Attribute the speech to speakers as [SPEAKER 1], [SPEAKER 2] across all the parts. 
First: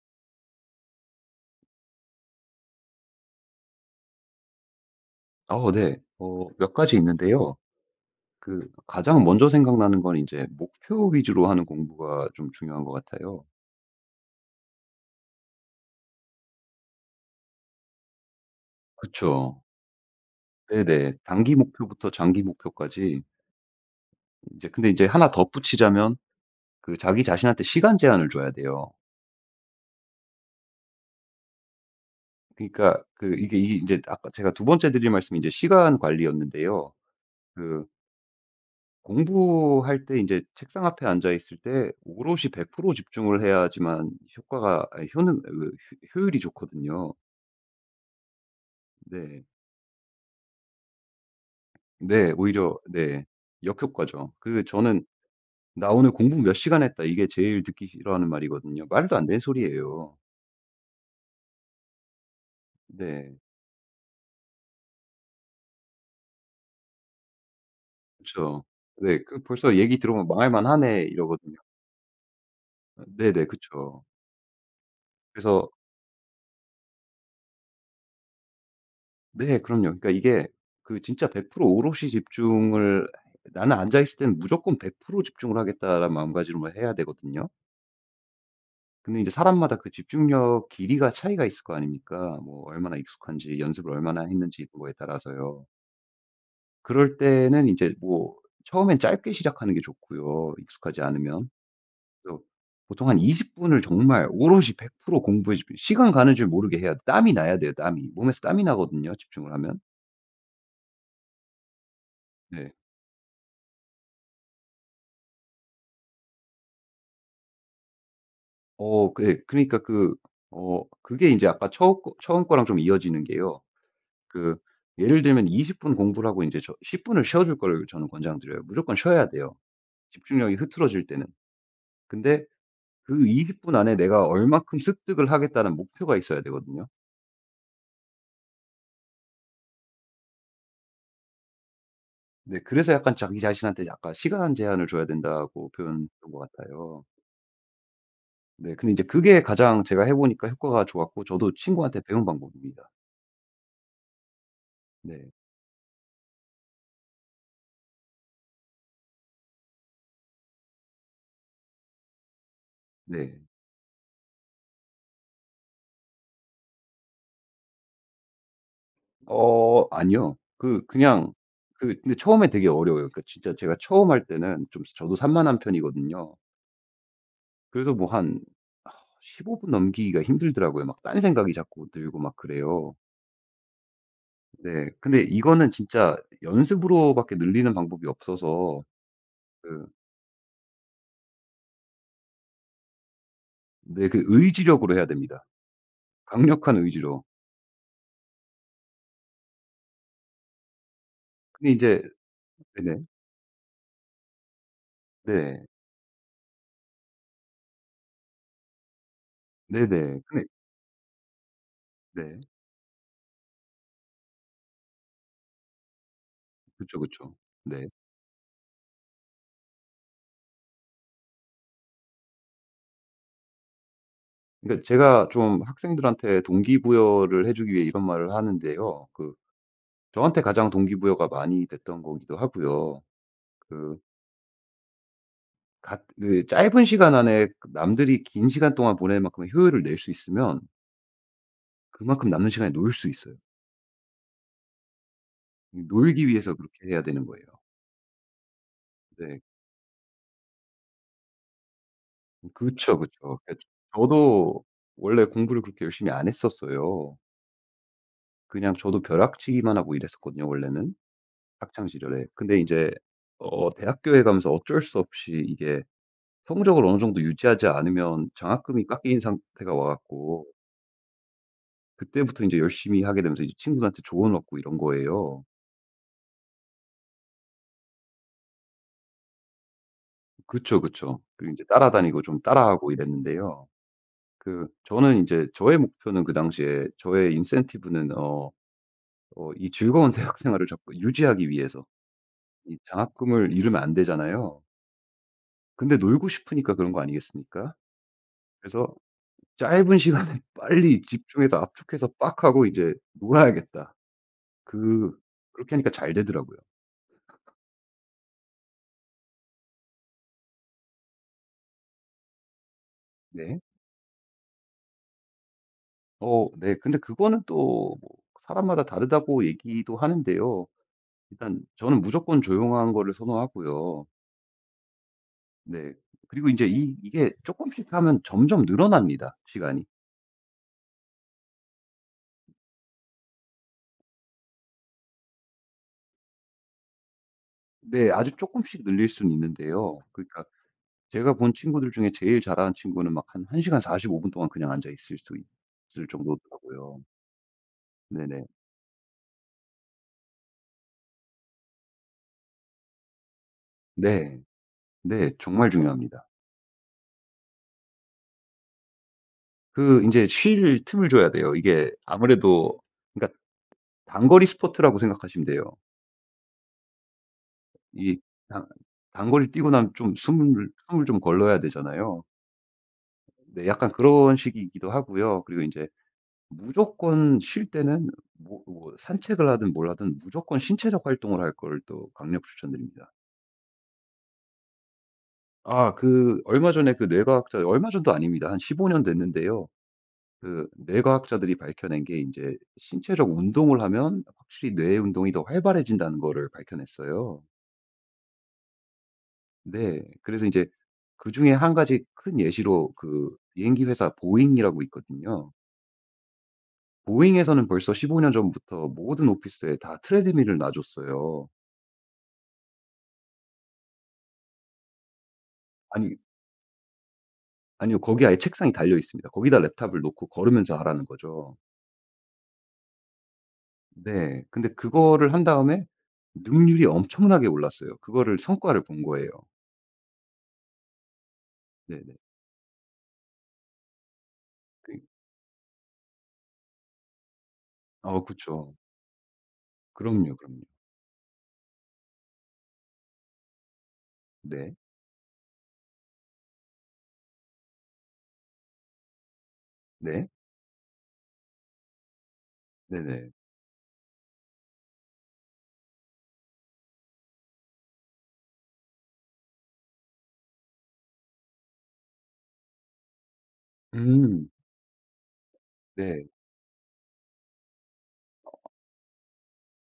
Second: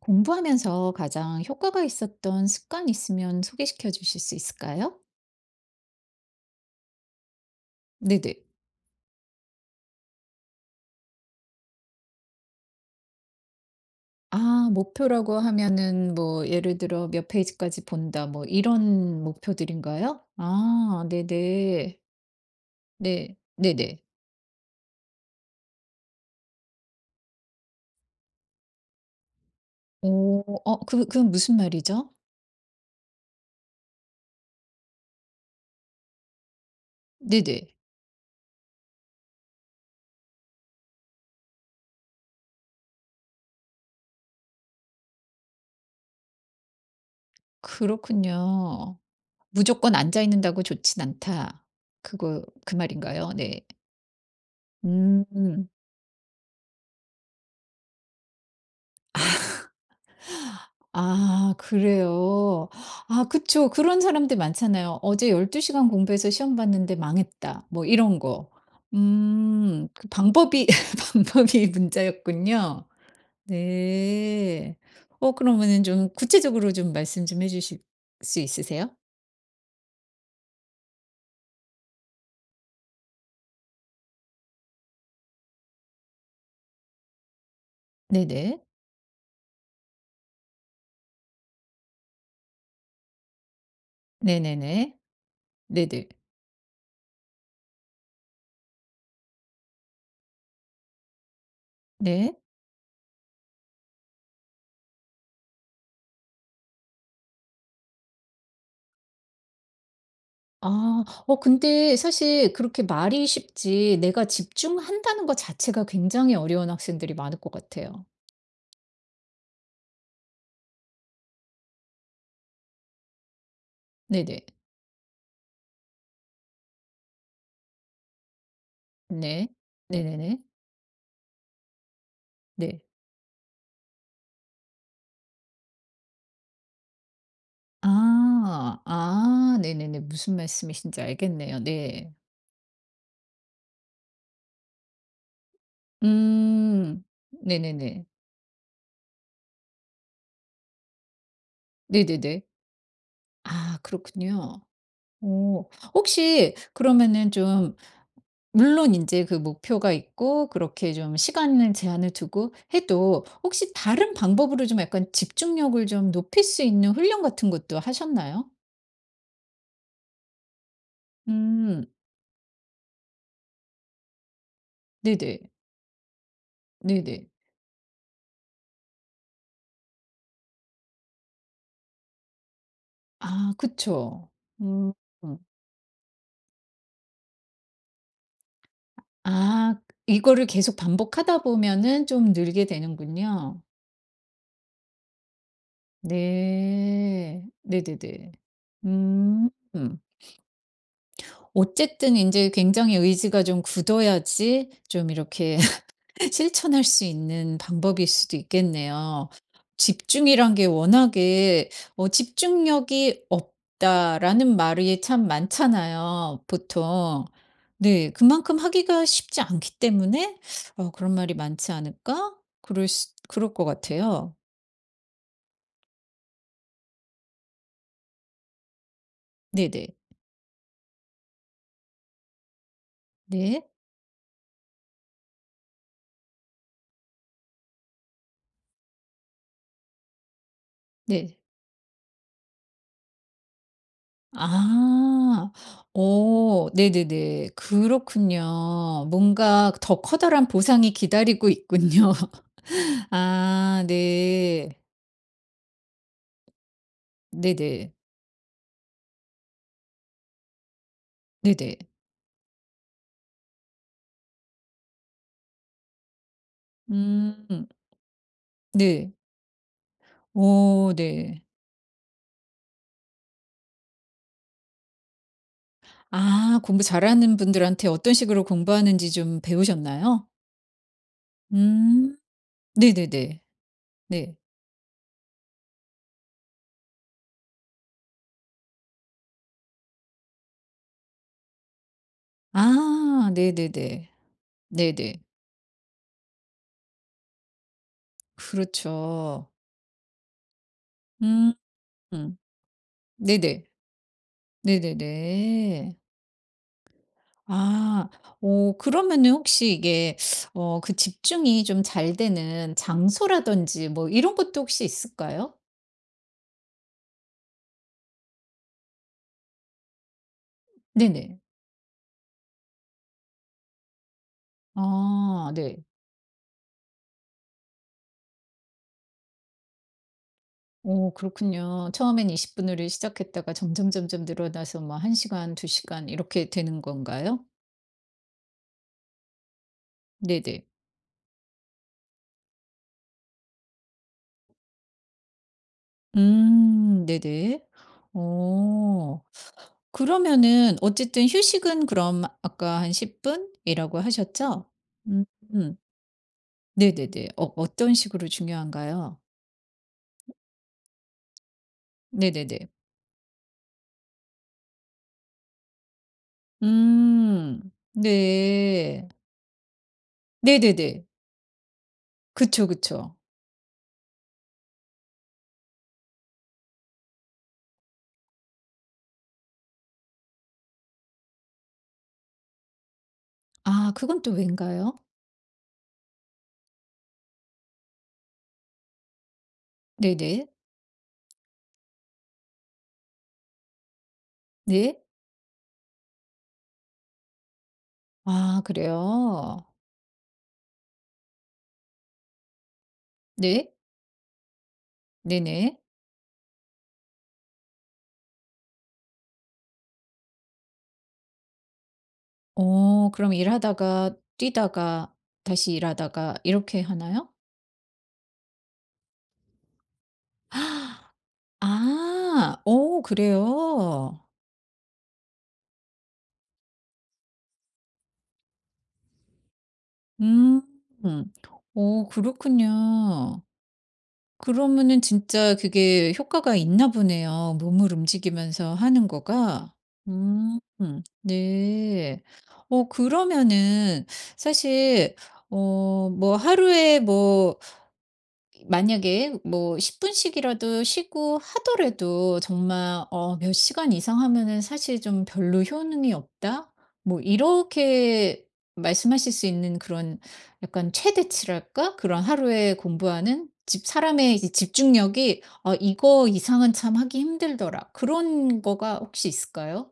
[SPEAKER 1] 공부하면서 가장 효과가 있었던 습관 있으면 소개시켜 주실 수 있을까요?
[SPEAKER 2] 네. 몇 가지 있는데요.
[SPEAKER 1] 네네.
[SPEAKER 2] 그 가장 먼저 생각나는 건 이제 목표 위주로 하는 공부가 좀 중요한 것 같아요.
[SPEAKER 1] 아, 목표라고 하면은 뭐 예를 들어 몇 페이지까지 본다 뭐 이런
[SPEAKER 2] 그쵸.
[SPEAKER 1] 목표들인가요? 아,
[SPEAKER 2] 네네. 단기
[SPEAKER 1] 네네.
[SPEAKER 2] 목표부터 장기 목표까지
[SPEAKER 1] 네, 네네.
[SPEAKER 2] 이제 근데 이제 하나 덧붙이자면 그 자기 자신한테 시간 제한을 줘야 돼요.
[SPEAKER 1] 오, 어, 그 무슨 말이죠?
[SPEAKER 2] 그러니까 그 이게 이제 아까 제가 두 번째 드린 말씀이 이제 시간 관리였는데요.
[SPEAKER 1] 네네.
[SPEAKER 2] 그 공부할 때 이제 책상 앞에 앉아 있을 때 오롯이 100% 집중을 해야지만 효과가 아니 효능 그 효 효율이 좋거든요.
[SPEAKER 1] 그렇군요.
[SPEAKER 2] 네.
[SPEAKER 1] 무조건 앉아 있는다고 좋진 않다.
[SPEAKER 2] 네.
[SPEAKER 1] 그거, 그
[SPEAKER 2] 오히려 네.
[SPEAKER 1] 말인가요? 네.
[SPEAKER 2] 역효과죠. 그 저는
[SPEAKER 1] 음.
[SPEAKER 2] "나 오늘 공부 몇 시간 했다." 이게 제일 듣기 싫어하는 말이거든요. 말도 안 되는 소리예요.
[SPEAKER 1] 아 그래요? 아
[SPEAKER 2] 네.
[SPEAKER 1] 그쵸. 그런 사람들 많잖아요. '어제 12 시간 공부해서 시험 봤는데 망했다.' 뭐 이런 거.
[SPEAKER 2] 그쵸. 네. 그 벌써
[SPEAKER 1] 음.
[SPEAKER 2] 얘기
[SPEAKER 1] 그
[SPEAKER 2] 들어보면 "망할
[SPEAKER 1] 방법이
[SPEAKER 2] 만하네." 이러거든요.
[SPEAKER 1] 방법이 문제였군요.
[SPEAKER 2] 아 네네. 그쵸.
[SPEAKER 1] 네. 어
[SPEAKER 2] 그래서
[SPEAKER 1] 그러면은 좀 구체적으로 좀 말씀 좀 해 주실 수 있으세요?
[SPEAKER 2] 네. 그럼요. 그러니까 이게 그 진짜 100% 오롯이 집중을 '나는 앉아있을 때는 무조건 100% 집중을 하겠다.'라는 마음가짐을 해야 되거든요.
[SPEAKER 1] 네네.
[SPEAKER 2] 근데 이제 사람마다 그 집중력 길이가 차이가 있을 거 아닙니까? 뭐 얼마나 익숙한지 연습을 얼마나 했는지 그거에
[SPEAKER 1] 네네네.
[SPEAKER 2] 따라서요.
[SPEAKER 1] 네네.
[SPEAKER 2] 그럴 때는 이제 뭐 처음엔 짧게 시작하는 게 좋고요, 익숙하지 않으면.
[SPEAKER 1] 네.
[SPEAKER 2] 그래서 보통 한 20분 분을 정말 오롯이 100% 공부해 집중 시간 가는 줄 모르게 해야 땀이 나야 돼요, 땀이. 몸에서 땀이 나거든요, 집중을 하면.
[SPEAKER 1] 아. 어 근데 사실
[SPEAKER 2] 네.
[SPEAKER 1] 그렇게 말이 쉽지 내가 집중한다는 것 자체가 굉장히 어려운 학생들이 많을 것 같아요.
[SPEAKER 2] 그 예. 그러니까 그 그게 이제 아까 처음 거랑 좀 이어지는 게요.
[SPEAKER 1] 네네.
[SPEAKER 2] 그 예를 들면 20분 공부를 하고 이제저 10분 분을 쉬어 줄 걸 저는 권장드려요. 무조건 쉬어야
[SPEAKER 1] 네.
[SPEAKER 2] 돼요,
[SPEAKER 1] 네네네.
[SPEAKER 2] 집중력이 흐트러질 때는. 근데
[SPEAKER 1] 네.
[SPEAKER 2] 그 20분 안에 내가 얼마큼 습득을 하겠다는 목표가 있어야 되거든요.
[SPEAKER 1] 아. 아 네네네. 무슨 말씀이신지 알겠네요. 네.
[SPEAKER 2] 네. 그래서 약간 자기 자신한테 약간 시간 제한을 줘야 된다고 표현한 것
[SPEAKER 1] 음.
[SPEAKER 2] 같아요.
[SPEAKER 1] 네네네.
[SPEAKER 2] 네. 근데 이제 그게 가장 제가 해 보니까 효과가 좋았고 저도 친구한테 배운
[SPEAKER 1] 네네네.
[SPEAKER 2] 방법입니다.
[SPEAKER 1] 아 그렇군요.
[SPEAKER 2] 네.
[SPEAKER 1] 오, 혹시 그러면은 좀 물론 이제 그 목표가 있고 그렇게 좀 시간을 제한을 두고 해도
[SPEAKER 2] 네.
[SPEAKER 1] 혹시 다른 방법으로 좀 약간 집중력을 좀 높일 수 있는 훈련 같은 것도 하셨나요?
[SPEAKER 2] 아니요. 그냥
[SPEAKER 1] 음.
[SPEAKER 2] 그 근데 처음에 되게 어려워요. 그러니까 진짜 제가 처음 할 때는 좀 저도
[SPEAKER 1] 네네.
[SPEAKER 2] 산만한 편이거든요.
[SPEAKER 1] 네네.
[SPEAKER 2] 그래서 뭐 한 15분 넘기기가 힘들더라고요. 막 딴 생각이 자꾸 들고 막 그래요.
[SPEAKER 1] 아 그쵸.
[SPEAKER 2] 네.
[SPEAKER 1] 음.
[SPEAKER 2] 근데 이거는 진짜 연습으로 밖에 늘리는 방법이 없어서
[SPEAKER 1] 아
[SPEAKER 2] 그
[SPEAKER 1] 이거를 계속 반복하다 보면은 좀 늘게 되는군요.
[SPEAKER 2] 네 그 의지력으로 해야 됩니다. 강력한 의지로.
[SPEAKER 1] 네. 네네네. 음.
[SPEAKER 2] 근데 이제
[SPEAKER 1] 어쨌든 이제 굉장히
[SPEAKER 2] 네네.
[SPEAKER 1] 의지가 좀 굳어야지 좀 이렇게
[SPEAKER 2] 네.
[SPEAKER 1] 실천할 수 있는 방법일 수도 있겠네요.
[SPEAKER 2] 네네. 근데
[SPEAKER 1] 집중이란 게 워낙에 어
[SPEAKER 2] 네.
[SPEAKER 1] 집중력이 없다라는 말이 참 많잖아요,
[SPEAKER 2] 그쵸,
[SPEAKER 1] 보통.
[SPEAKER 2] 그쵸. 네.
[SPEAKER 1] 네. 그만큼 하기가 쉽지 않기 때문에 어 그런 말이 많지 않을까? 그럴 수 그럴 것 같아요.
[SPEAKER 2] 그러니까 제가 좀 학생들한테 동기부여를 해 주기 위해 이런 말을 하는데요. 그
[SPEAKER 1] 네네.
[SPEAKER 2] 저한테 가장 동기부여가 많이 됐던 거기도 하고요.
[SPEAKER 1] 네.
[SPEAKER 2] 그 같 그 짧은 시간 안에 그 남들이 긴 시간 동안 보낼 만큼의 효율을 낼 수 있으면
[SPEAKER 1] 네.
[SPEAKER 2] 그만큼 남는 시간에 놀 수 있어요.
[SPEAKER 1] 아.
[SPEAKER 2] 이 놀기 위해서
[SPEAKER 1] 오
[SPEAKER 2] 그렇게 해야 되는 거예요.
[SPEAKER 1] 네네네. 그렇군요.
[SPEAKER 2] 네.
[SPEAKER 1] 뭔가 더 커다란 보상이 기다리고 있군요.
[SPEAKER 2] 그쵸, 그쵸. 그러니까
[SPEAKER 1] 아
[SPEAKER 2] 저도
[SPEAKER 1] 네.
[SPEAKER 2] 원래 공부를 그렇게 열심히 안 했었어요.
[SPEAKER 1] 네네.
[SPEAKER 2] 그냥 저도 벼락치기만 하고 이랬었거든요 원래는
[SPEAKER 1] 네네.
[SPEAKER 2] 학창 시절에. 근데 이제 대학교에 가면서 어쩔 수 없이 이게 성적을 어느 정도 유지하지
[SPEAKER 1] 음
[SPEAKER 2] 않으면 장학금이
[SPEAKER 1] 네.
[SPEAKER 2] 깎인 상태가 와 갖고
[SPEAKER 1] 오 네.
[SPEAKER 2] 그때부터 인제 열심히 하게 되면서 이제 친구들한테 조언 얻고 이런 거예요.
[SPEAKER 1] 아 공부 잘하는 분들한테 어떤 식으로 공부하는지 좀 배우셨나요?
[SPEAKER 2] 그쵸, 그쵸. 그리고 인제
[SPEAKER 1] 음
[SPEAKER 2] 따라다니고 좀 따라하고
[SPEAKER 1] 네네네.
[SPEAKER 2] 이랬는데요.
[SPEAKER 1] 네.
[SPEAKER 2] 그 저는 인제 저의 목표는 그 당시에 저의 인센티브는 이 즐거운 대학 생활을 자꾸 유지하기 위해서 이
[SPEAKER 1] 아
[SPEAKER 2] 장학금을 잃으면 안
[SPEAKER 1] 네네네.
[SPEAKER 2] 되잖아요.
[SPEAKER 1] 네네.
[SPEAKER 2] 근데 놀고 싶으니까 그런 거 아니겠습니까? 그래서
[SPEAKER 1] 그렇죠.
[SPEAKER 2] '짧은 시간에 빨리
[SPEAKER 1] 음
[SPEAKER 2] 집중해서 압축해서
[SPEAKER 1] 음.
[SPEAKER 2] 빡 하고 이제
[SPEAKER 1] 네네.
[SPEAKER 2] 놀아야겠다.' 그 그렇게 하니까
[SPEAKER 1] 네네네.
[SPEAKER 2] 잘 되더라고요.
[SPEAKER 1] 아 오 그러면은 혹시 이게 어 그 집중이 좀 잘 되는
[SPEAKER 2] 네.
[SPEAKER 1] 장소라든지 뭐 이런 것도 혹시 있을까요?
[SPEAKER 2] 네. 근데 그거는 또뭐 사람마다 다르다고 얘기도 하는데요.
[SPEAKER 1] 네네.
[SPEAKER 2] 일단 저는 무조건 조용한 거를 선호하고요.
[SPEAKER 1] 아 네.
[SPEAKER 2] 네. 그리고 이제 이 이게 조금씩 하면 점점 늘어납니다, 시간이.
[SPEAKER 1] 오 그렇군요. 처음엔 20 분으로 시작했다가 점점점점 늘어나서 뭐 1 시간, 2 시간 이렇게 되는 건가요?
[SPEAKER 2] 네. 아주 조금씩 늘릴 수는 있는데요. 그러니까
[SPEAKER 1] 네네.
[SPEAKER 2] 제가 본 친구들 중에 제일 잘하는 친구는 막 한 1시간 시간 45분 동안 그냥 앉아 있을 수 있을 정도더라고요.
[SPEAKER 1] 네네.
[SPEAKER 2] 네네.
[SPEAKER 1] 오 그러면은 어쨌든 휴식은 그럼 아까 한 10 분이라고
[SPEAKER 2] 네.
[SPEAKER 1] 하셨죠? 음
[SPEAKER 2] 네. 정말
[SPEAKER 1] 음.
[SPEAKER 2] 중요합니다.
[SPEAKER 1] 네네네. 어 어떤 식으로 중요한가요?
[SPEAKER 2] 그 인제 쉴 틈을 줘야 돼요. 이게
[SPEAKER 1] 네네네.
[SPEAKER 2] 아무래도 그러니까 단거리 스포츠라고 생각하시면 돼요.
[SPEAKER 1] 음.
[SPEAKER 2] 이 단
[SPEAKER 1] 네.
[SPEAKER 2] 단거리를 뛰고 나면 좀 숨을
[SPEAKER 1] 네네네.
[SPEAKER 2] 숨을 좀 걸러야 되잖아요.
[SPEAKER 1] 그쵸, 그쵸.
[SPEAKER 2] 네 약간 그런 식이기도 하고요. 그리고 인제 무조건 쉴 때는 뭐 산책을 하든 뭘 하든 무조건 신체적 활동을 할 걸 또 강력 추천드립니다.
[SPEAKER 1] 아 그건 또 왠가요?
[SPEAKER 2] 아 그 얼마 전에 그 뇌과학자 얼마 전도 아닙니다. 한 15년 됐는데요.
[SPEAKER 1] 네네.
[SPEAKER 2] 그 뇌과학자들이 밝혀낸 게 이제 신체적 운동을 하면 확실히 뇌의
[SPEAKER 1] 네.
[SPEAKER 2] 운동이 더 활발해진다는 거를 밝혀냈어요.
[SPEAKER 1] 아 그래요?
[SPEAKER 2] 네. 그래서 이제 그중에 한 가지 큰 예시로 그
[SPEAKER 1] 네.
[SPEAKER 2] 비행기 회사 보잉이라고 있거든요.
[SPEAKER 1] 네네.
[SPEAKER 2] 보잉에서는 벌써 15년 전부터 모든 오피스에 다 트레드밀을 놔 줬어요.
[SPEAKER 1] 어 그럼 일하다가 뛰다가 다시
[SPEAKER 2] 아니
[SPEAKER 1] 일하다가 이렇게 하나요?
[SPEAKER 2] 아니요. 거기 아예 책상이 달려 있습니다. 거기다 랩탑을 놓고 걸으면서 하라는
[SPEAKER 1] 아.
[SPEAKER 2] 거죠.
[SPEAKER 1] 아, 오 그래요?
[SPEAKER 2] 네. 근데 그거를 한 다음에 능률이 엄청나게 올랐어요. 그거를 성과를 본 거예요.
[SPEAKER 1] 음. 음. 오
[SPEAKER 2] 네네.
[SPEAKER 1] 그렇군요. 그러면은 진짜 그게 효과가 있나 보네요. 몸을
[SPEAKER 2] 그쵸.
[SPEAKER 1] 움직이면서 하는 거가.
[SPEAKER 2] 그럼요,
[SPEAKER 1] 음.
[SPEAKER 2] 그럼요.
[SPEAKER 1] 음. 네. 어 그러면은
[SPEAKER 2] 네.
[SPEAKER 1] 사실 어 뭐 하루에 뭐 만약에 뭐
[SPEAKER 2] 네.
[SPEAKER 1] 10분씩이라도 쉬고 하더라도 정말
[SPEAKER 2] 네네.
[SPEAKER 1] 어 몇 시간 이상 하면은 사실 좀 별로 효능이 없다? 뭐 이렇게 말씀하실 수 있는 그런 약간 최대치랄까? 그런 하루에 공부하는 집 사람의
[SPEAKER 2] 음.
[SPEAKER 1] 이제 집중력이 어,
[SPEAKER 2] 네.
[SPEAKER 1] 이거 이상은 참 하기 힘들더라. 그런 거가 혹시 있을까요?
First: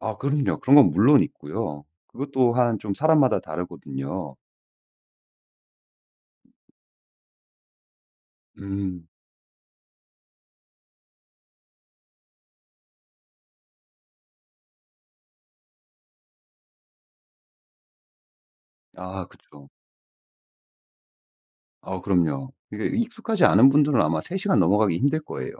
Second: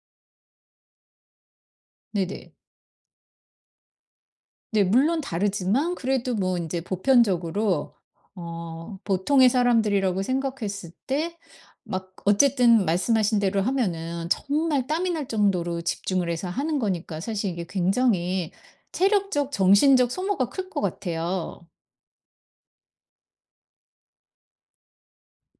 [SPEAKER 2] 아 그럼요. 그런 건 물론 있고요. 그것
[SPEAKER 1] 네네.
[SPEAKER 2] 또한 좀 사람마다 다르거든요.
[SPEAKER 1] 네. 물론 다르지만 그래도 뭐 이제 보편적으로 어
[SPEAKER 2] 음.
[SPEAKER 1] 보통의 사람들이라고 생각했을 때 막 어쨌든 말씀하신 대로 하면은 정말 땀이 날 정도로 집중을 해서 하는 거니까 사실 이게 굉장히
[SPEAKER 2] 아
[SPEAKER 1] 체력적,
[SPEAKER 2] 그쵸.
[SPEAKER 1] 정신적 소모가 클 것 같아요.
[SPEAKER 2] 아 그럼요. 이게 익숙하지 않은 분들은 아마 3시간 시간 넘어가기 힘들 거예요.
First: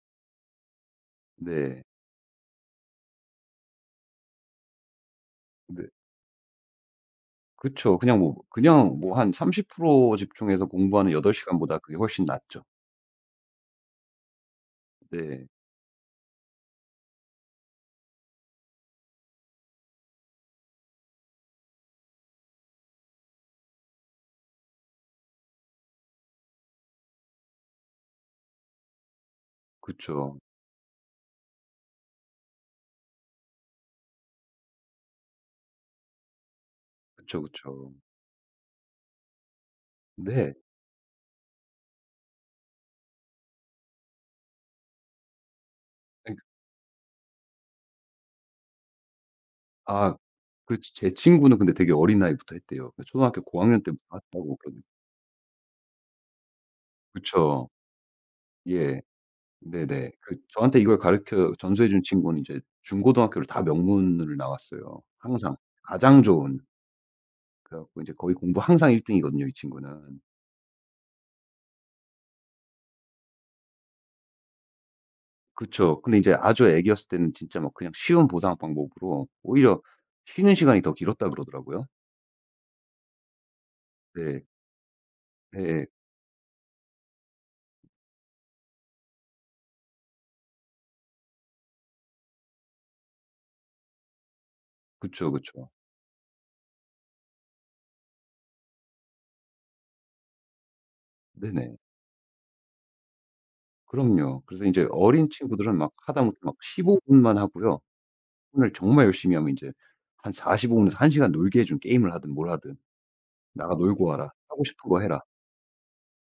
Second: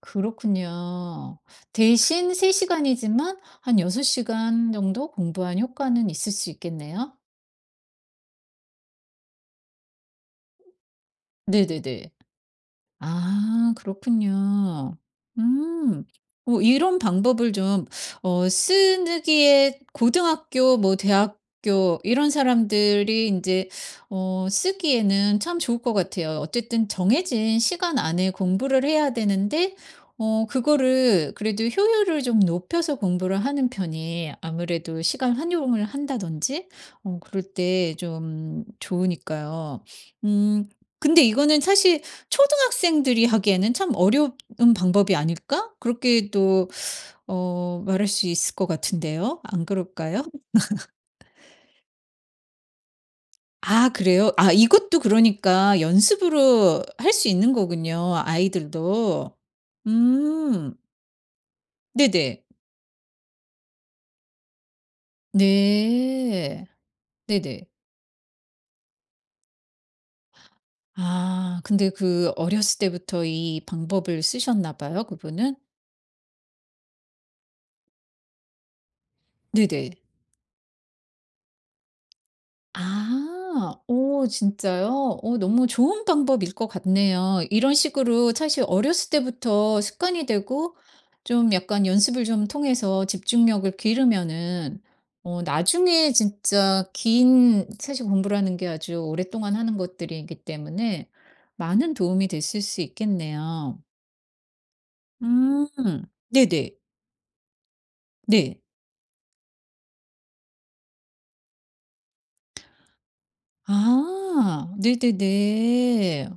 [SPEAKER 1] 그렇군요.
[SPEAKER 2] 네.
[SPEAKER 1] 대신 3 시간이지만 한 6 시간 정도 공부한
[SPEAKER 2] 네.
[SPEAKER 1] 효과는 있을 수 있겠네요.
[SPEAKER 2] 그쵸. 그냥 뭐 한 30% 집중해서 공부하는 8시간 시간보다 그게
[SPEAKER 1] 네네네.
[SPEAKER 2] 훨씬 낫죠.
[SPEAKER 1] 아 그렇군요.
[SPEAKER 2] 네.
[SPEAKER 1] 음. 어 이런 방법을 좀 어 쓰기에 고등학교 뭐 대학교 이런 사람들이 이제 어 쓰기에는 참 좋을 것 같아요. 어쨌든 정해진 시간 안에 공부를 해야 되는데
[SPEAKER 2] 그쵸.
[SPEAKER 1] 어 그거를 그래도 효율을 좀 높여서 공부를 하는 편이 아무래도 시간 활용을 한다든지 어
[SPEAKER 2] 그쵸,
[SPEAKER 1] 그럴
[SPEAKER 2] 그쵸.
[SPEAKER 1] 때 좀 좋으니까요.
[SPEAKER 2] 네.
[SPEAKER 1] 음 근데 이거는 사실 초등학생들이 하기에는 참 어려운 방법이 아닐까? 그렇게
[SPEAKER 2] 그
[SPEAKER 1] 또 어 말할 수 있을 것 같은데요. 안
[SPEAKER 2] 아
[SPEAKER 1] 그럴까요?
[SPEAKER 2] 그 제 친구는 근데 되게 어린 나이부터 했대요. 초등학교 고학년
[SPEAKER 1] 아
[SPEAKER 2] 때부터
[SPEAKER 1] 그래요?
[SPEAKER 2] 했다고
[SPEAKER 1] 아
[SPEAKER 2] 요
[SPEAKER 1] 이것도 그러니까 연습으로 할 수 있는
[SPEAKER 2] 그쵸.
[SPEAKER 1] 거군요,
[SPEAKER 2] 예.
[SPEAKER 1] 아이들도.
[SPEAKER 2] 네네. 그
[SPEAKER 1] 음.
[SPEAKER 2] 저한테 이걸 가르쳐 전수해 준 친구는
[SPEAKER 1] 네네.
[SPEAKER 2] 이제 중고등학교를 다 명문을 나왔어요. 항상. 가장 좋은.
[SPEAKER 1] 네. 네네.
[SPEAKER 2] 그래 갖고 이제 거의 공부 항상 1등 등이거든요, 이 친구는.
[SPEAKER 1] 아 근데 그 어렸을 때부터 이 방법을 쓰셨나 봐요, 그분은?
[SPEAKER 2] 그쵸. 근데 이제 아주 애기였을 때는 진짜 막 그냥 쉬운 보상 방법으로 오히려
[SPEAKER 1] 네네.
[SPEAKER 2] 쉬는 시간이 더 길었다 그러더라고요.
[SPEAKER 1] 아. 오
[SPEAKER 2] 네.
[SPEAKER 1] 진짜요? 오 너무
[SPEAKER 2] 예
[SPEAKER 1] 좋은 방법일 것 같네요. 이런 식으로 사실 어렸을 때부터 습관이 되고 좀 약간 연습을 좀 통해서 집중력을 기르면은
[SPEAKER 2] 그쵸,
[SPEAKER 1] 어
[SPEAKER 2] 그쵸.
[SPEAKER 1] 나중에 진짜 긴 사실 공부라는 게 아주 오랫동안 하는 것들이기 때문에
[SPEAKER 2] 네네.
[SPEAKER 1] 많은 도움이 됐을 수 있겠네요.
[SPEAKER 2] 그럼요. 그래서 인제 어린
[SPEAKER 1] 음.
[SPEAKER 2] 친구들은 막 하다못해 막
[SPEAKER 1] 네네.
[SPEAKER 2] 15 분만 하고요.
[SPEAKER 1] 네.
[SPEAKER 2] 오늘 정말 열심히 하면 인제 한 45 분에서 1 시간 놀게 해준 게임을 하든 뭘 하든. "나가 놀고 와라. 하고
[SPEAKER 1] 아.
[SPEAKER 2] 싶은 거 해라.
[SPEAKER 1] 네네네.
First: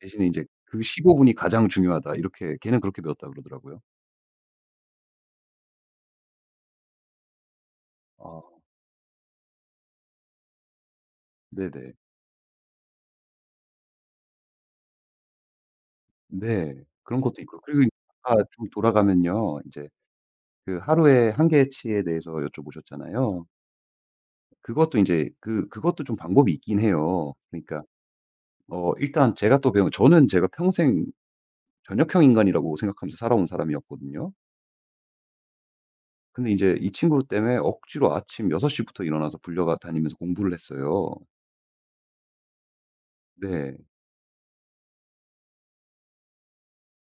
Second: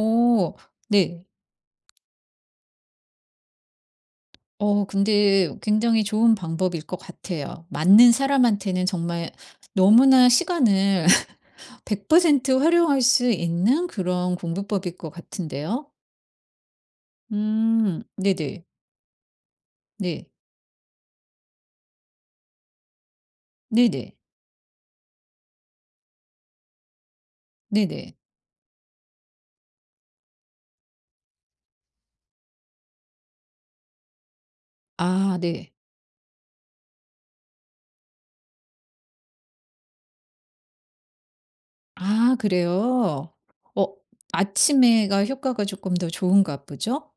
[SPEAKER 2] 대신에 인제 그 15
[SPEAKER 1] 네.
[SPEAKER 2] 분이 가장 중요하다." 이렇게 걔는 그렇게 배웠다 그러더라고요.
[SPEAKER 1] 어 근데 굉장히 좋은 방법일 것 같아요. 맞는
[SPEAKER 2] 아.
[SPEAKER 1] 사람한테는 정말 너무나 시간을
[SPEAKER 2] 네네.
[SPEAKER 1] 100% 활용할 수 있는 그런 공부법일 것 같은데요.
[SPEAKER 2] 네. 그런 것도 있고요. 그리고 이제 아까
[SPEAKER 1] 네네.
[SPEAKER 2] 좀 돌아가면요. 인제
[SPEAKER 1] 네.
[SPEAKER 2] 그 하루의 한계치에 대해서 여쭤보셨잖아요.
[SPEAKER 1] 네네.
[SPEAKER 2] 그것도 인제 그것도 좀 방법이 있긴 해요. 그러니까
[SPEAKER 1] 네네.
[SPEAKER 2] 일단 제가 또 배운 저는 제가 평생 저녁형 인간이라고 생각하면서 살아온 사람이었거든요.
[SPEAKER 1] 아 네.
[SPEAKER 2] 근데 인제 이 친구 때문에 억지로 아침 6시부터 시부터 일어나서 불려가 다니면서 공부를 했어요.
[SPEAKER 1] 아 그래요?
[SPEAKER 2] 네.
[SPEAKER 1] 어 아침에가 효과가 조금 더 좋은가 보죠?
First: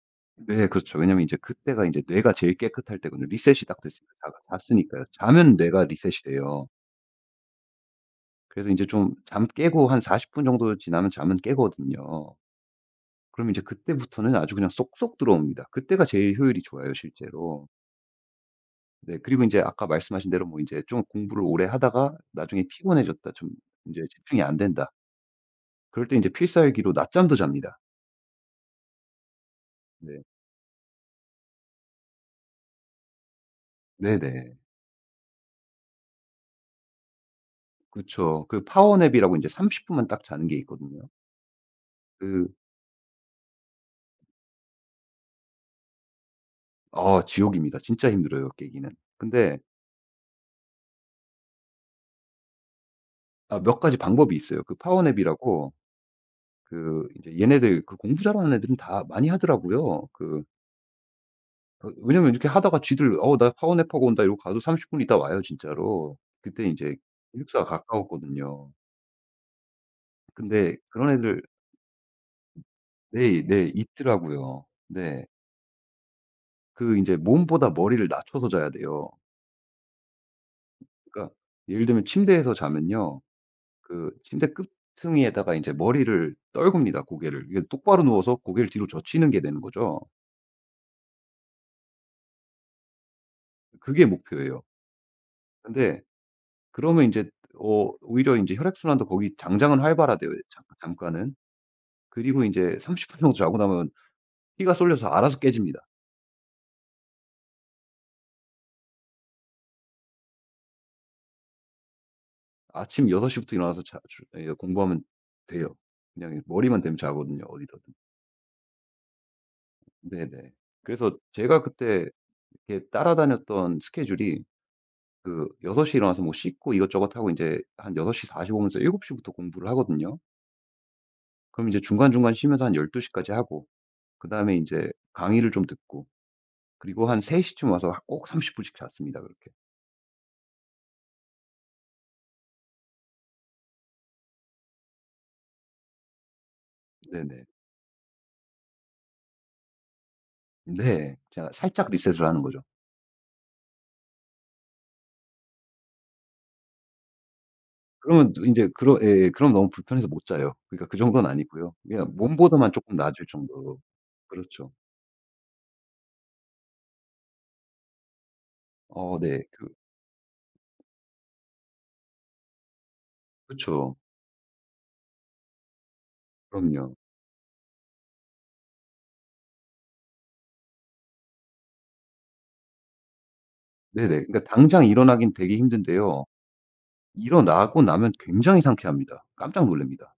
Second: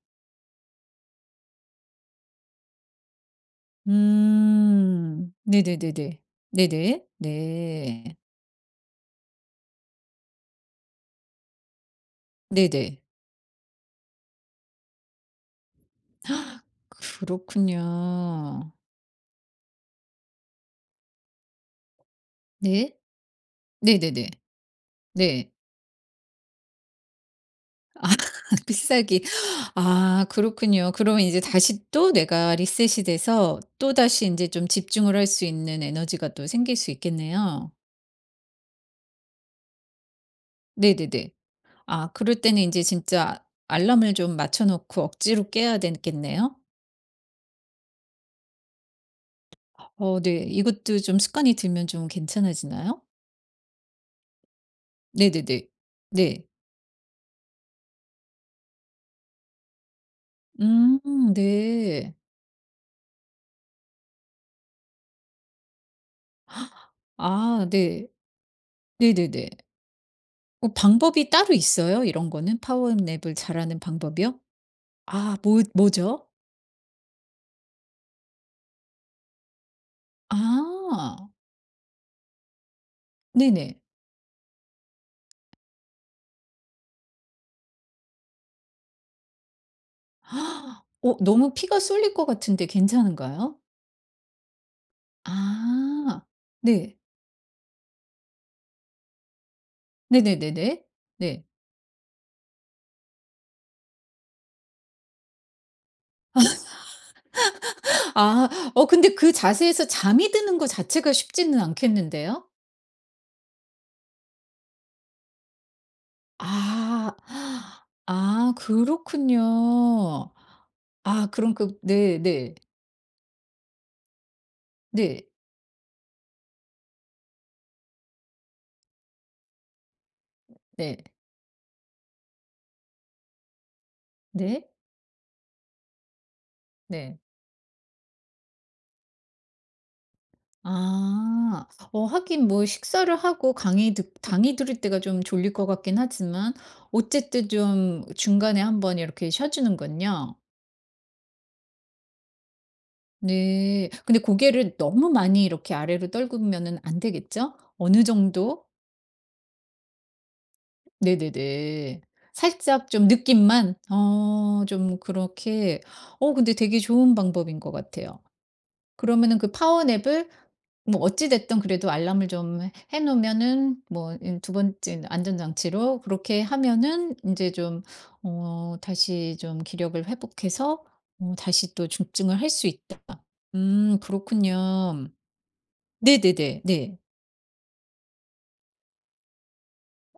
[SPEAKER 2] 네 그렇죠. 왜냐면 이제 그때가 이제 뇌가 제일 깨끗할 때거든요. 리셋이 딱 됐으니까 자 잤으니까요.
[SPEAKER 1] 음.
[SPEAKER 2] 자면 뇌가
[SPEAKER 1] 네네네네.
[SPEAKER 2] 리셋이 돼요.
[SPEAKER 1] 네네. 네.
[SPEAKER 2] 그래서 이제 좀 잠 깨고 한 40분 정도 지나면 잠은 깨거든요.
[SPEAKER 1] 네네.
[SPEAKER 2] 그럼 이제 그때부터는 아주 그냥 쏙쏙 들어옵니다. 그때가 제일 효율이 좋아요 실제로.
[SPEAKER 1] 그렇군요.
[SPEAKER 2] 네 그리고 이제 아까 말씀하신 대로 뭐 이제 좀 공부를 오래 하다가 나중에
[SPEAKER 1] 네.
[SPEAKER 2] 피곤해졌다. 좀 이제
[SPEAKER 1] 네네네.
[SPEAKER 2] 집중이 안 된다.
[SPEAKER 1] 네.
[SPEAKER 2] 그럴 때 이제 필살기로 낮잠도 잡니다.
[SPEAKER 1] 필살기.
[SPEAKER 2] 네.
[SPEAKER 1] 아 그렇군요. 그러면 이제 다시 또 내가 리셋이 돼서 또다시 이제
[SPEAKER 2] 네네.
[SPEAKER 1] 좀 집중을 할 수 있는 에너지가 또 생길 수 있겠네요.
[SPEAKER 2] 그쵸. 그 파워 냅이라고 이제30 분만 딱 자는 게 있거든요.
[SPEAKER 1] 네네네. 아 그럴
[SPEAKER 2] 그
[SPEAKER 1] 때는 이제 진짜 알람을 좀 맞춰 놓고 억지로 깨야 되겠네요.
[SPEAKER 2] 아 지옥입니다. 진짜 힘들어요 깨기는. 근데
[SPEAKER 1] 어 네. 이것도 좀 습관이 들면 좀 괜찮아지나요?
[SPEAKER 2] 아 몇 가지 방법이 있어요. 그 파워
[SPEAKER 1] 네네네.
[SPEAKER 2] 냅이라고
[SPEAKER 1] 네.
[SPEAKER 2] 그 이제 얘네들 그 공부 잘하는 애들은 다 많이 하더라고요. 그
[SPEAKER 1] 음 네.
[SPEAKER 2] 왜냐면 이렇게 하다가 쥐들 "어 나 파워 냅하고 온다." 이러고 가도 30분 있다 와요 진짜로. 그때 이제 기숙사가
[SPEAKER 1] 아 네.
[SPEAKER 2] 가까웠거든요.
[SPEAKER 1] 네네네. 어
[SPEAKER 2] 근데 그런
[SPEAKER 1] 방법이
[SPEAKER 2] 애들
[SPEAKER 1] 따로 있어요? 이런 거는? 파워 냅을
[SPEAKER 2] 네 네
[SPEAKER 1] 잘하는 방법이요?
[SPEAKER 2] 있더라고요. 네.
[SPEAKER 1] 아 뭐죠?
[SPEAKER 2] 그 이제 몸보다 머리를 낮춰서 자야 돼요.
[SPEAKER 1] 아.
[SPEAKER 2] 그러니까 예를 들면 침대에서 자면요.
[SPEAKER 1] 네네.
[SPEAKER 2] 그 침대 끝퉁이에다가 이제 머리를 떨굽니다 고개를. 이게 똑바로 누워서 고개를 뒤로 젖히는 게 되는 거죠.
[SPEAKER 1] 어 너무 피가 쏠릴 것 같은데 괜찮은가요?
[SPEAKER 2] 그게 목표예요. 근데
[SPEAKER 1] 아. 네.
[SPEAKER 2] 그러면 이제 오히려 인제 혈액순환도 거기 당장은 활발하대요 잠
[SPEAKER 1] 네네네네.
[SPEAKER 2] 잠깐은.
[SPEAKER 1] 네.
[SPEAKER 2] 그리고 인제 30분 정도 자고 나면 피가 쏠려서 알아서 깨집니다.
[SPEAKER 1] 아 어 근데 그 자세에서 잠이 드는 거 자체가 쉽지는 않겠는데요?
[SPEAKER 2] 아침 6시부터 부터 일어나서 자 주 예 공부하면 돼요. 그냥 머리만 대면
[SPEAKER 1] 아.
[SPEAKER 2] 자거든요 어디서든.
[SPEAKER 1] 아 그렇군요.
[SPEAKER 2] 네네. 그래서
[SPEAKER 1] 아 그럼
[SPEAKER 2] 제가
[SPEAKER 1] 그
[SPEAKER 2] 그때
[SPEAKER 1] 네네. 네.
[SPEAKER 2] 이렇게 따라다녔던 스케줄이
[SPEAKER 1] 네.
[SPEAKER 2] 그 6 시에 일어나서 뭐 씻고 이것저것 하고 인제 한 6 4오 분에서 7 시부터 공부를 하거든요.
[SPEAKER 1] 네.
[SPEAKER 2] 그럼 이제 중간중간 쉬면서 한 12 시까지 하고 그다음에
[SPEAKER 1] 네.
[SPEAKER 2] 인제 강의를 좀 듣고 그리고
[SPEAKER 1] 네.
[SPEAKER 2] 한 3 시쯤 와서 꼭 30 분씩 잤습니다 그렇게.
[SPEAKER 1] 아. 어 하긴 뭐 식사를 하고 강의 들을 때가 좀 졸릴 것 같긴 하지만
[SPEAKER 2] 네네.
[SPEAKER 1] 어쨌든 좀 중간에 한번 이렇게 쉬어 주는군요.
[SPEAKER 2] 네. 제가 살짝 리셋을 하는 거죠.
[SPEAKER 1] 네. 근데 고개를 너무 많이 이렇게 아래로 떨구면은 안 되겠죠? 어느
[SPEAKER 2] 그러면 또
[SPEAKER 1] 정도?
[SPEAKER 2] 인제 그러 예예. 그럼 너무 불편해서 못 자요. 그러니까 그 정도는 아니고요.
[SPEAKER 1] 네네네.
[SPEAKER 2] 그냥 몸보다만
[SPEAKER 1] 살짝
[SPEAKER 2] 쪼끔
[SPEAKER 1] 좀
[SPEAKER 2] 나아질
[SPEAKER 1] 느낌만?
[SPEAKER 2] 정도로.
[SPEAKER 1] 어
[SPEAKER 2] 그렇죠.
[SPEAKER 1] 좀 그렇게 어 근데 되게 좋은 방법인 것 같아요. 그러면은
[SPEAKER 2] 네.
[SPEAKER 1] 그
[SPEAKER 2] 그
[SPEAKER 1] 파워냅을 뭐 어찌 됐든 그래도 알람을 좀 해 놓으면은
[SPEAKER 2] 그쵸.
[SPEAKER 1] 뭐 인 두 번째 안전장치로 그렇게
[SPEAKER 2] 그럼요.
[SPEAKER 1] 하면은 인제 좀 어 다시 좀 기력을 회복해서 어 다시 또 중증을 할 수 있다.
[SPEAKER 2] 네네. 그러니까 당장
[SPEAKER 1] 그렇군요.
[SPEAKER 2] 일어나긴 되게 힘든데요.
[SPEAKER 1] 네네네. 네.
[SPEAKER 2] 일어나고 나면 굉장히 상쾌합니다. 깜짝 놀랍니다.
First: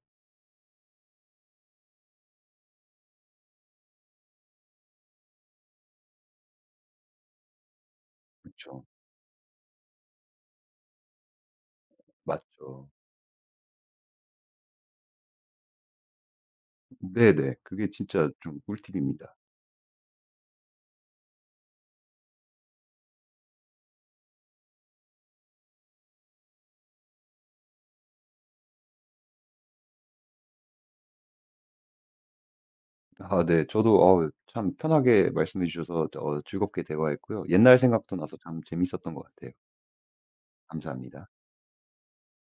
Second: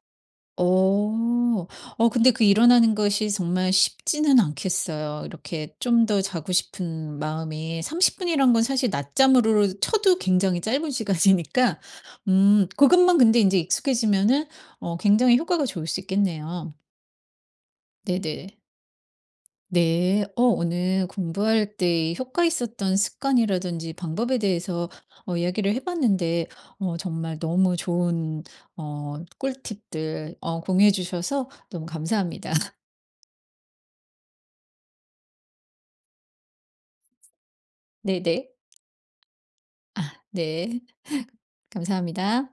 [SPEAKER 1] 어. 어 근데 그 일어나는 것이 정말 쉽지는 않겠어요. 이렇게 좀 더 자고 싶은 마음이 30 분이란 건
[SPEAKER 2] 그쵸.
[SPEAKER 1] 사실 낮잠으로 쳐도 굉장히 짧은 시간이니까
[SPEAKER 2] 맞죠.
[SPEAKER 1] 그것만 근데 이제 익숙해지면은 어 굉장히 효과가 좋을 수 있겠네요.
[SPEAKER 2] 네네. 그게 진짜
[SPEAKER 1] 네네.
[SPEAKER 2] 좀 꿀팁입니다.
[SPEAKER 1] 네. 어 오늘 공부할 때 효과 있었던 습관이라든지 방법에 대해서 어 이야기를 해 봤는데 어 정말 너무 좋은 어 꿀팁들 어 공유해 주셔서 너무 감사합니다.
[SPEAKER 2] 아 네. 저도 어우 참 편하게 말씀해 주셔서 즐겁게 대화했고요. 옛날 생각도 나서
[SPEAKER 1] 네네.
[SPEAKER 2] 참 재밌었던 것 같아요.
[SPEAKER 1] 네.
[SPEAKER 2] 감사합니다.
[SPEAKER 1] 감사합니다.